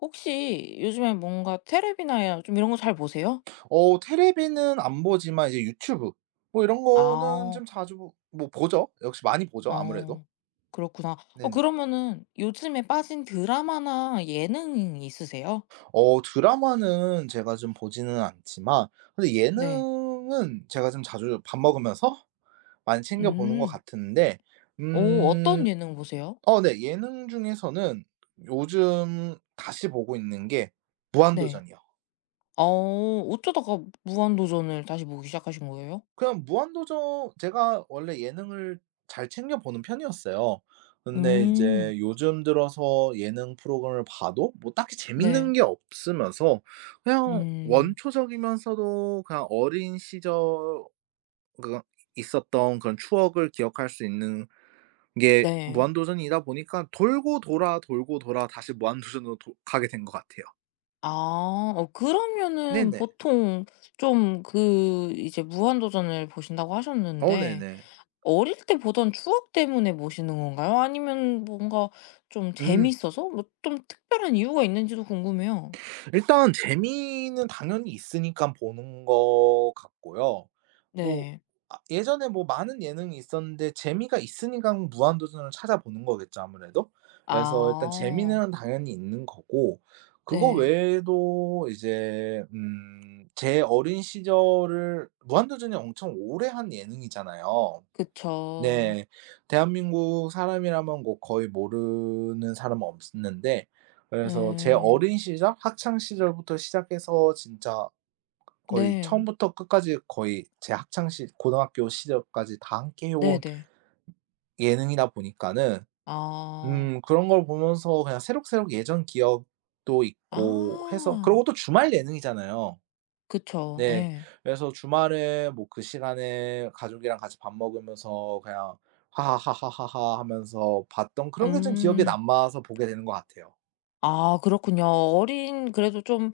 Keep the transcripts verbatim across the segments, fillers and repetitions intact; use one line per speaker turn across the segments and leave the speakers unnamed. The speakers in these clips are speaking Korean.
혹시 요즘에 뭔가 테레비나 좀 이런 거 잘 보세요?
어 테레비는 안 보지만 이제 유튜브 뭐 이런 거는
아.
좀 자주 보 뭐 보죠. 역시 많이 보죠 아무래도.
어. 그렇구나. 어
네네.
그러면은 요즘에 빠진 드라마나 예능 있으세요?
어 드라마는 제가 좀 보지는 않지만 근데
네.
예능은 제가 좀 자주 밥 먹으면서 많이 챙겨 보는 것
음.
같은데
어 어떤
음
예능 보세요?
어네 예능 중에서는 요즘 다시 보고 있는 게
네.
무한도전이요.
어 어쩌다가 무한도전을 다시 보기 시작하신 거예요?
그냥 무한도전 제가 원래 예능을 잘 챙겨 보는 편이었어요. 근데
음.
이제 요즘 들어서 예능 프로그램을 봐도 뭐 딱히 재밌는
네.
게 없으면서 그냥
음.
원초적이면서도 그냥 어린 시절 그 있었던 그런 추억을 기억할 수 있는 게
네.
무한도전이다 보니까 돌고 돌아 돌고 돌아 다시 무한도전으로 도 가게 된 것 같아요.
아. 어 그러면은
네네.
보통 좀 그 이제 무한도전을 보신다고
어
하셨는데
네네.
어릴 때 보던 추억 때문에 모시는 건가요? 아니면 뭔가 좀
음.
재밌어서? 뭐 좀 특별한 이유가 있는지도 궁금해요.
일단 재미는 당연히 있으니까 보는 것 같고요. 뭐
네.
아 예전에 뭐 많은 예능이 있었는데 재미가 있으니까 무한도전을 찾아보는 거겠죠 아무래도. 그래서 일단
아.
재미는 당연히 있는 거고 그거
네.
외에도 이제 음 제 어린 시절을 무한도전이 엄청 오래 한 예능이잖아요.
그쵸.
네. 대한민국 사람이라면 뭐 거의 모르는 사람은 없는데 그래서 제
네.
어린 시절 학창 시절부터 시작해서 진짜 거의
네.
처음부터 끝까지 거의 제 학창 시 고등학교 시절까지 다 함께 해 온
네네.
예능이다 보니까는
아.
음 그런 걸 보면서 그냥 새록새록 예전 기억도 있고 해서
아.
그러고 또 주말 예능이잖아요.
그쵸.
네.
예.
그래서 주말에 뭐 그 시간에 가족이랑 같이 밥 먹으면서 그냥 하하하하하하 하면서 봤던 그런 게 좀 기억에
음.
남아서 보게 되는 것 같아요.
아 그렇군요. 어린 그래도 좀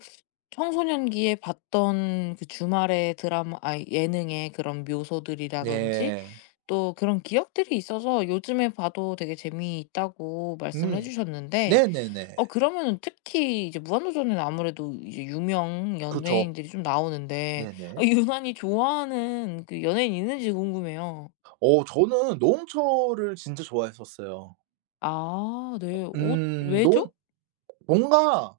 청소년기에 봤던 그 주말에 드라마 아이 예능의 그런 묘소들이라든지
네.
또 그런 기억들이 있어서 요즘에 봐도 되게 재미있다고 말씀을 해
음.
주셨는데
네네네.
어 그러면은 특히 이제 무한도전에는 아무래도 이제 유명
그쵸.
연예인들이 좀 나오는데 아
네네.
유난히 좋아하는 그 연예인 있는지 궁금해요.
어 저는 노홍철을 진짜 좋아했었어요.
아 네. 옷
음 노홍
왜죠?
뭔가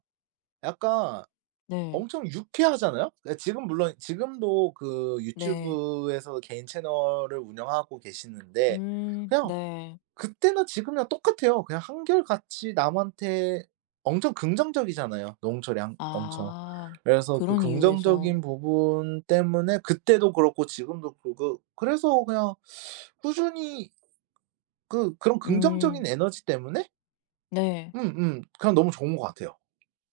약간
네.
엄청 유쾌하잖아요? 예 지금 물론 지금도 그
네.
유튜브에서 개인 채널을 운영하고 계시는데
음
그냥
네.
그때나 지금이나 똑같아요. 그냥 한결같이 남한테 엄청 긍정적이잖아요, 노홍철이 한 엄청.
아
그래서 그
그런 이유에서.
긍정적인 부분 때문에 그때도 그렇고 지금도 그렇고 그래서 그냥 꾸준히 그 그런
음
긍정적인 에너지 때문에
네.
음음 그냥 너무 좋은 것 같아요.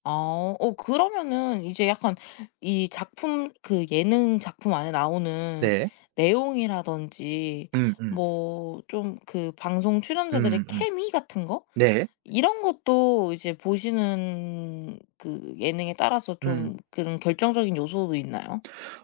아. 어 그러면은 이제 약간 이 작품 그 예능 작품 안에 나오는
네.
내용이라든지
음음.
뭐 좀 그 방송 출연자들의
음음.
케미 같은 거?
네.
이런 것도 이제 보시는 그 예능에 따라서
음.
좀 그런 결정적인 요소도 있나요?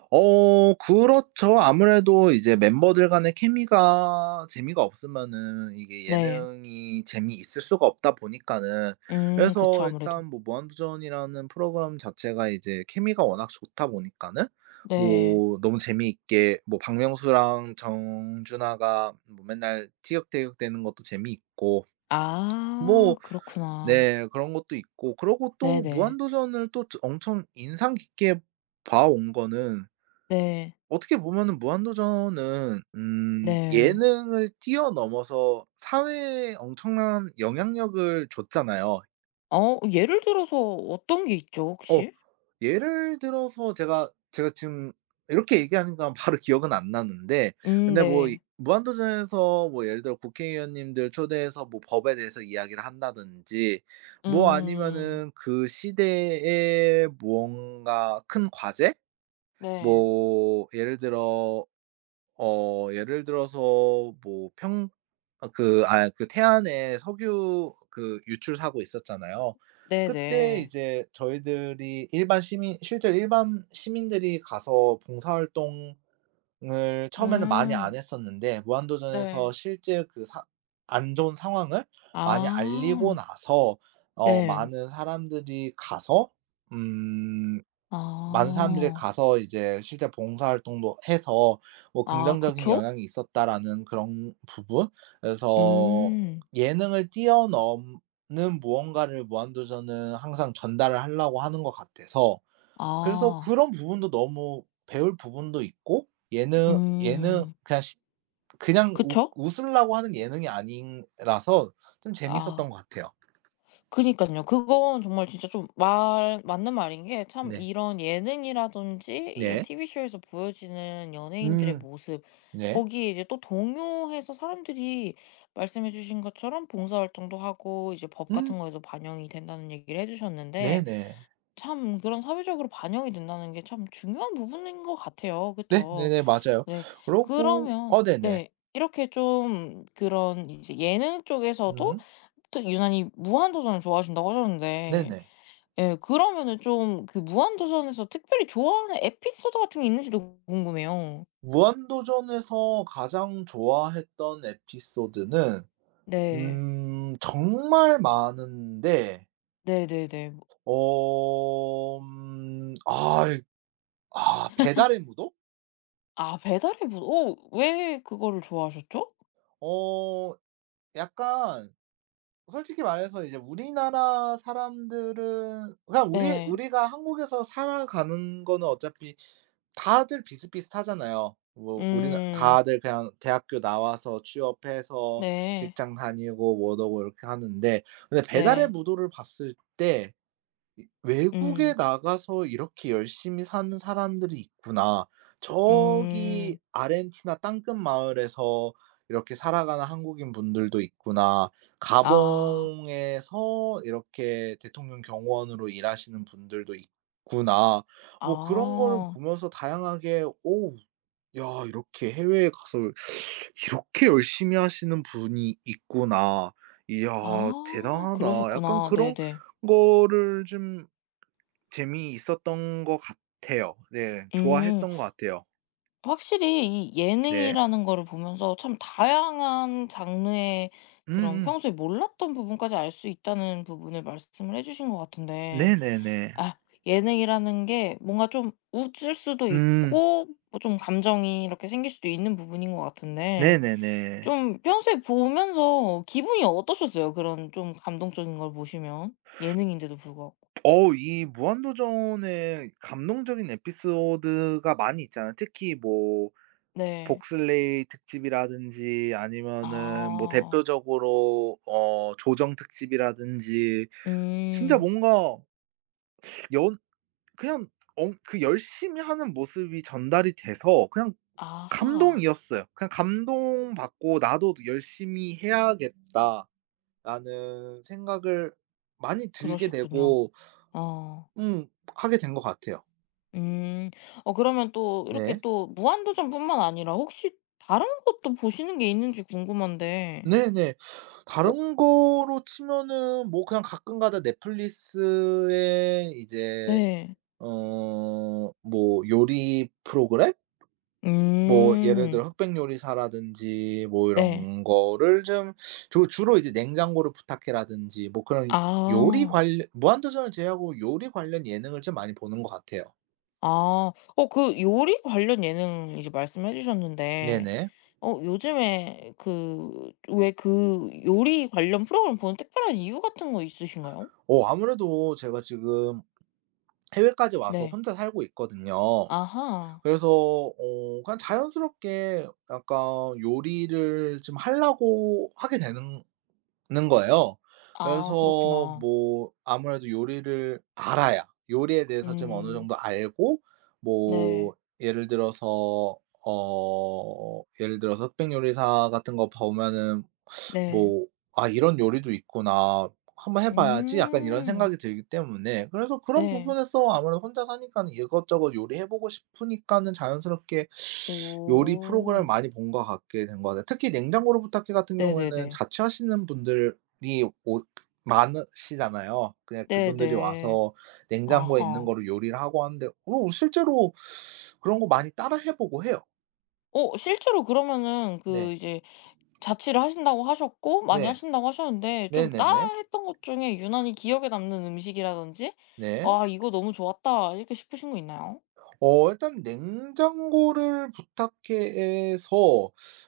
어 그렇죠. 아무래도 이제 멤버들 간의 케미가 재미가 없으면은 이게
네.
예능이 재미있을 수가 없다 보니까는
음 그쵸
그래서
아무래도.
일단 뭐 무한도전이라는 프로그램 자체가 이제 케미가 워낙 좋다 보니까는
네.
뭐 너무 재미있게 뭐 박명수랑 정준하가 뭐 맨날 티격태격대는 것도 재미있고
아
뭐
그렇구나.
네 그런 것도 있고 그러고 또
네네.
무한도전을 또 엄청 인상 깊게 봐온 거는
네.
어떻게 보면은 무한도전은 음
네.
예능을 뛰어넘어서 사회에 엄청난 영향력을 줬잖아요.
어 예를 들어서 어떤 게 있죠
어
혹시?
예를 들어서 제가 제가 지금 이렇게 얘기하니까 바로 기억은 안 나는데
음
근데 뭐 이
네.
무한도전에서 뭐 예를 들어 국회의원님들 초대해서 뭐 법에 대해서 이야기를 한다든지 뭐
음.
아니면은 그 시대의 무언가 큰 과제?
네.
뭐 예를 들어 어 예를 들어서 뭐 평 아 그 아 그 태안에 석유 그 유출 사고 있었잖아요. 그때
네네.
이제 저희들이 일반 시민 실제로 일반 시민들이 가서 봉사활동 을 처음에는 많이 안
음.
했었는데 무한도전에서
네.
실제 그 사 안 좋은 상황을 많이 알리고
아.
나서 어
네.
많은 사람들이 가서 음 많은 사람들이
아.
가서 이제 실제 봉사활동도 해서 뭐
아
'긍정적인
그쵸?
영향이 있었다.'라는 그런 부분? 그래서
음.
예능을 뛰어넘는 무언가를 무한도전은 항상 전달을 하려고 하는 것 같아서 그래서
아.
그런 부분도 너무 배울 부분도 있고 예능 예능
음.
그냥 시 그냥 웃
그쵸?
웃으려고 하는 예능이 아니라서 좀 재밌었던
아.
것 같아요.
그니깐요. 그건 정말 진짜 좀 말 맞는 말인 게 참
네.
이런 예능이라든지 이런
네.
티비쇼에서 보여지는 연예인들의
음
모습
네.
거기에 이제 또 동요해서 사람들이 말씀해 주신 것처럼 봉사활동도 하고 이제 법
음
같은 거에도 반영이 된다는 얘기를 해 주셨는데
네네.
참 그런 사회적으로 반영이 된다는 게 참 중요한 부분인 것 같아요.
네
그쵸?
네네 맞아요.
네.
그러고
그러면
어 네네.
네 이렇게 좀 그런 이제 예능 쪽에서도
음
또 유난히 무한도전을 좋아하신다고 하셨는데
네네.
예 그러면은 좀 그 무한도전에서 특별히 좋아하는 에피소드 같은 게 있는지도 궁금해요.
무한도전에서 가장 좋아했던 에피소드는
네.
음 정말 많은데
네네네. 뭐
어음아 아 배달의 무도?
아 배달의 부 어 왜 그거를 좋아하셨죠?
어 약간 솔직히 말해서 이제 우리나라 사람들은 그냥 우리
네.
우리가 한국에서 살아가는 거는 어차피 다들 비슷비슷하잖아요. 뭐 우리나
음.
다들 그냥 대학교 나와서 취업해서
네.
직장 다니고 뭐하고 이렇게 하는데 근데 배달의
네.
무도를 봤을 때 이 '외국에
음.
나가서 이렇게 열심히 사는 사람들이 있구나. 저기
음.
아르헨티나 땅끝 마을에서 이렇게 살아가는 한국인 분들도 있구나.
아.
가봉에서 이렇게 대통령 경호원으로 일하시는 분들도 있구나.' 뭐 그런 거를
아.
보면서 다양하게 '오 야 이렇게 해외에 가서 이렇게 열심히 하시는 분이 있구나. 이야
아
대단하다.' 약간
그러셨구나.
그런
네네.
거를 좀 재미있었던 것 같아요. 네.
음.
좋아했던 것 같아요.
확실히 이
네.
예능이라는 거를 보면서 참 다양한 장르의 그런
음음.
평소에 몰랐던 부분까지 알 수 있다는 부분을 말씀을 해 주신 것 같은데
네네네.
아 예능이라는 게 뭔가 좀 웃을 수도
음.
있고 뭐 좀 감정이 이렇게 생길 수도 있는 부분인 것 같은데
네네네.
좀 평소에 보면서 기분이 어떠셨어요? 그런 좀 감동적인 걸 보시면? 예능인데도 불구하고.
어우 이 무한도전에 감동적인 에피소드가 많이 있잖아요. 특히 뭐
네.
복슬레이 특집이라든지 아니면은 뭐
아.
대표적으로 어 조정 특집이라든지 진짜
음.
뭔가 연 그냥 엄 그 열심히 하는 모습이 전달이 돼서 그냥
아하.
감동이었어요. 그냥 감동받고 '나도 열심히 해야겠다.'라는 생각을 많이 들게
그러셨군요.
되고
어.
음 하게 된 것 같아요.
음. 어 그러면 또 이렇게
네.
또 무한도전뿐만 아니라 혹시 다른 것도 보시는 게 있는지 궁금한데.
네네.
어
다른 거로 치면은 뭐 그냥 가끔가다 넷플릭스에 이제
네.
어 뭐 요리 프로그램? 뭐 예를
음.
들어 흑백 요리사라든지 뭐
네.
이런 거를 좀 주 주로 이제 냉장고를 부탁해라든지 뭐 그런 요리
아.
관련 무한도전을 제외하고 요리 관련 예능을 좀 많이 보는 것 같아요.
아. 어 그 요리 관련 예능 이제 말씀해 주셨는데
네네.
어 요즘에 그 왜 그 요리 관련 프로그램 보는 특별한 이유 같은 거 있으신가요?
어 아무래도 제가 지금 해외까지 와서
네.
혼자 살고 있거든요.
아하.
그래서 어 그냥 자연스럽게 약간 요리를 좀 하려고 하게 되는 는 거예요. 그래서
아 그렇구나.
뭐 아무래도 요리를 알아야 요리에 대해서 좀 어느
음.
정도 알고
네.
뭐 예를 들어서 어 예를 들어서 흑백 요리사 같은 거 보면은
네.
뭐 '아 이런 요리도 있구나. 한번 해 봐야지.' 약간 이런
음.
생각이 들기 때문에 그래서 그런
네.
부분에서 아무래도 혼자 사니까는 이것저것 요리해 보고 싶으니까는 자연스럽게 요리 프로그램을
오.
많이 본 것 같게 된 것 같아요. 특히 냉장고를 부탁해 같은 경우에는
네네네.
자취하시는 분들이 오 많으시잖아요. 그냥 그분들이
네네.
와서 냉장고에 있는
아하.
거를 요리를 하고 하는데 어 실제로 그런 거 많이 따라 해 보고 해요.
어 실제로 그러면은
네.
그 이제 자취를 하신다고 하셨고 많이
네.
하신다고 하셨는데 좀 따라
네네네.
했던 것 중에 유난히 기억에 남는 음식이라든지
네.
'아 이거 너무 좋았다.' 이렇게 싶으신 거 있나요?
어 일단 냉장고를 부탁해서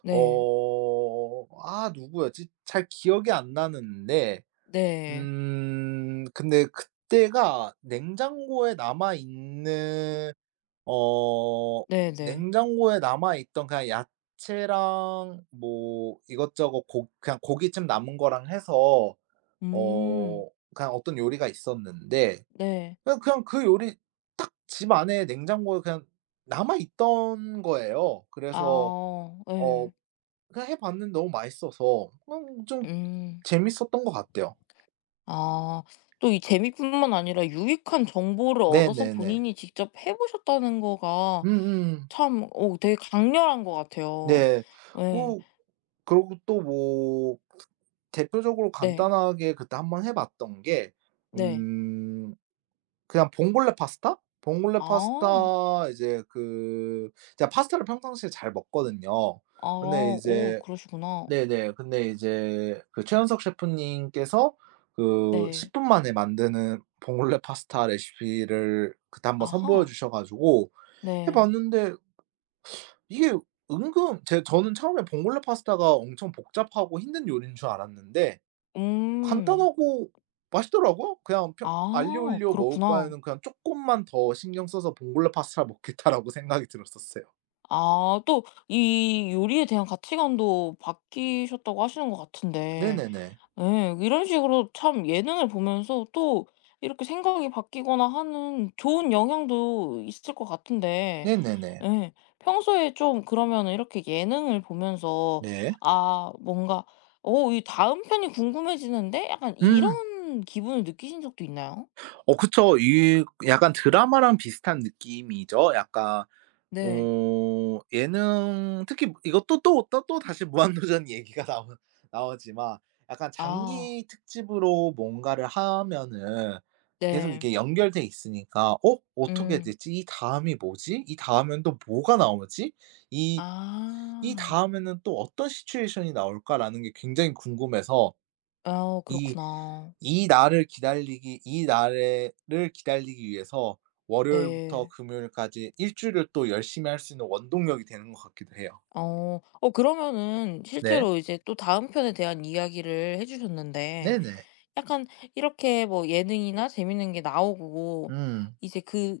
네.
어 아 누구였지? 잘 기억이 안 나는데
네.
음 근데 그때가 냉장고에 남아 있는 어
네네.
냉장고에 남아 있던 그냥 야채랑 뭐 이것저것 고 그냥 고기쯤 남은 거랑 해서
음.
어 그냥 어떤 요리가 있었는데
네.
그냥 그냥 그 요리 딱 집 안에 냉장고에 그냥 남아 있던 거예요. 그래서
아
어
네.
그냥 해 봤는데 너무 맛있어서 그냥 좀
음.
재밌었던 것 같아요.
아. 또 이 재미뿐만 아니라 유익한 정보를 얻어서
네네네.
본인이 직접 해 보셨다는 거가
음음.
참 오 되게 강렬한 것 같아요.
네.
네
고 그러고 또 뭐 대표적으로
네.
간단하게 그때 한번 해 봤던 게
네.
음 그냥 봉골레 파스타? 봉골레
아.
파스타 이제 그 제가 파스타를 평상시에 잘 먹거든요.
아
근데
오
이제
그러시구나.
네네. 근데 이제 그 최현석 셰프님께서 그
네.
십 분 만에 만드는 봉골레 파스타 레시피를 그때 한번 선보여
아하.
주셔 가지고 해
네.
봤는데 이게 은근 제 저는 처음에 봉골레 파스타가 엄청 복잡하고 힘든 요리인 줄 알았는데
음.
간단하고 맛있더라고요. 그냥 평 알리오
아
올리오 먹을
그렇구나.
바에는 그냥 '쪼끔만 더 신경 써서 봉골레 파스타를 먹겠다.'라고 생각이 들었었어요.
아 또 이 요리에 대한 가치관도 바뀌셨다고 하시는 것 같은데
네네네.
예. 이런 식으로 참 예능을 보면서 또 이렇게 생각이 바뀌거나 하는 좋은 영향도 있을 것 같은데
네네네.
예. 평소에 좀 그러면 이렇게 예능을 보면서
네.
아 뭔가 오 이 다음 편이 궁금해지는데?' 약간
음.
이런 기분을 느끼신 적도 있나요?
어 그쵸. 이 약간 드라마랑 비슷한 느낌이죠. 약간
네.
어 예능 특히 이것도 또 또 또 다시 무한도전 얘기가 나오 나오지만 약간
아.
장기 특집으로 뭔가를 하면은 계속
네.
이게 연결돼 있으니까 '어 어떻게
음.
되지? 이 다음이 뭐지? 이 다음엔 또 뭐가 나오지? 이 이
아.
다음에는 또 어떤 시츄에이션이 나올까?'라는 게 굉장히 궁금해서
어
이
그렇구나.
이 날을 기다리기 이 날에를 기다리기 위해서 월요일부터
네.
금요일까지 일 주일을 또 열심히 할 수 있는 원동력이 되는 것 같기도 해요.
어. 어 그러면은
네.
실제로 이제 또 다음 편에 대한 이야기를 해 주셨는데
네네.
약간 이렇게 뭐 예능이나 재밌는 게 나오고
음.
이제 그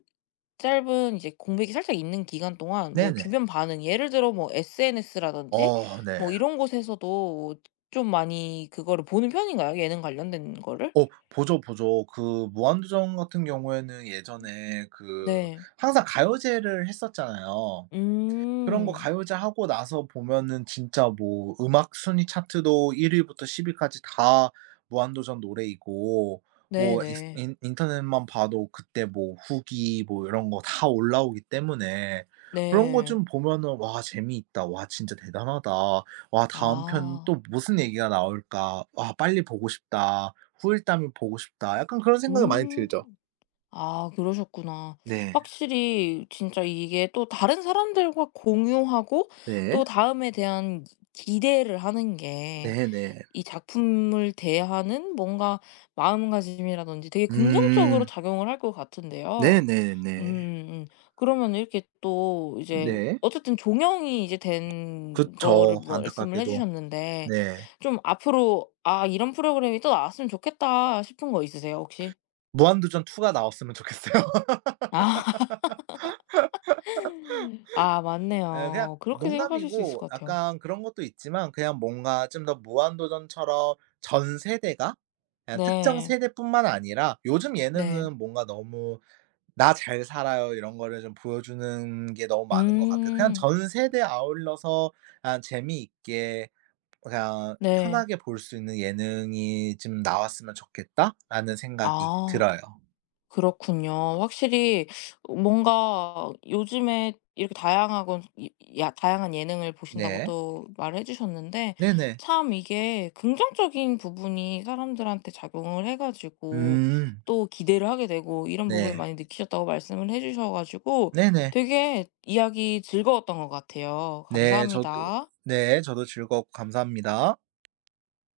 짧은 이제 공백이 살짝 있는 기간 동안 뭐
네네.
주변 반응 예를 들어 뭐 에스엔에스라든지
어 네.
뭐 이런 곳에서도 좀 많이 그거를 보는 편인가요? 예능 관련된 거를?
어 보죠, 보죠. 그 무한도전 같은 경우에는 예전에 그
네.
항상 가요제를 했었잖아요. 그런 거
음.
가요제 하고 나서 보면은 진짜 뭐 음악 순위 차트도 일 위 위부터 십 위 위까지 다 무한도전 노래이고 뭐 음. 익스
네네.
인 인터넷만 봐도 그때 뭐 후기 뭐 이런 거 다 올라오기 때문에 그런 거
네.
좀 보면은 '와 재미있다. 와 진짜 대단하다. 와 다음 편
아.
또 무슨 얘기가 나올까. 와 빨리 보고 싶다. 후일담이 보고 싶다.' 약간 그런 생각이 많이
음.
들죠.
아 그러셨구나.
네.
확실히 진짜 이게 또 다른 사람들과 공유하고
네.
또 다음에 대한 기대를 하는 게
네네.
이 작품을 대하는 뭔가 마음가짐이라든지 되게 긍정적으로
음.
작용을 할 것 같은데요.
네네 네.
음음. 그러면 이렇게 또 이제
네.
어쨌든 종영이 이제 된 거를
그쵸.
말씀을 해
안타깝게도.
주셨는데
네.
좀 앞으로 '아 이런 프로그램이 또 나왔으면 좋겠다.' 싶은 거 있으세요 혹시?
무한도전 이가 나왔으면 좋겠어요.
아. 아
예 그냥
맞네요. 그렇게 생각하실 수 있을
농담이고
것 같아요.
약간 그런 것도 있지만 그냥 뭔가 좀 더 무한도전처럼 전 세대가 그냥 특정
네.
세대뿐만 아니라 요즘
네.
예능은 뭔가 너무 '나 잘 살아요.' 이런 거를 좀 보여주는 게 너무 많은 것 같아요. 그냥
음.
전 세대에 아울러서 그냥 재미있게 그냥
네.
편하게 볼 수 있는 예능이 좀 나왔으면 좋겠다라는 생각이
아
들어요.
그렇군요. 확실히 뭔가 요즘에 이렇게 다양하고 이 야 다양한 예능을 보신다고
네.
또 말을 해 주셨는데
네네.
참 이게 긍정적인 부분이 사람들한테 작용을 해 가지고
음.
또 기대를 하게 되고 이런 부분을
네.
많이 느끼셨다고 말씀을 해 주셔 가지고
네네.
되게 이야기 즐거웠던 것 같아요.
네. 저도
감사합니다.
네. 저도 즐거웠고 감사합니다.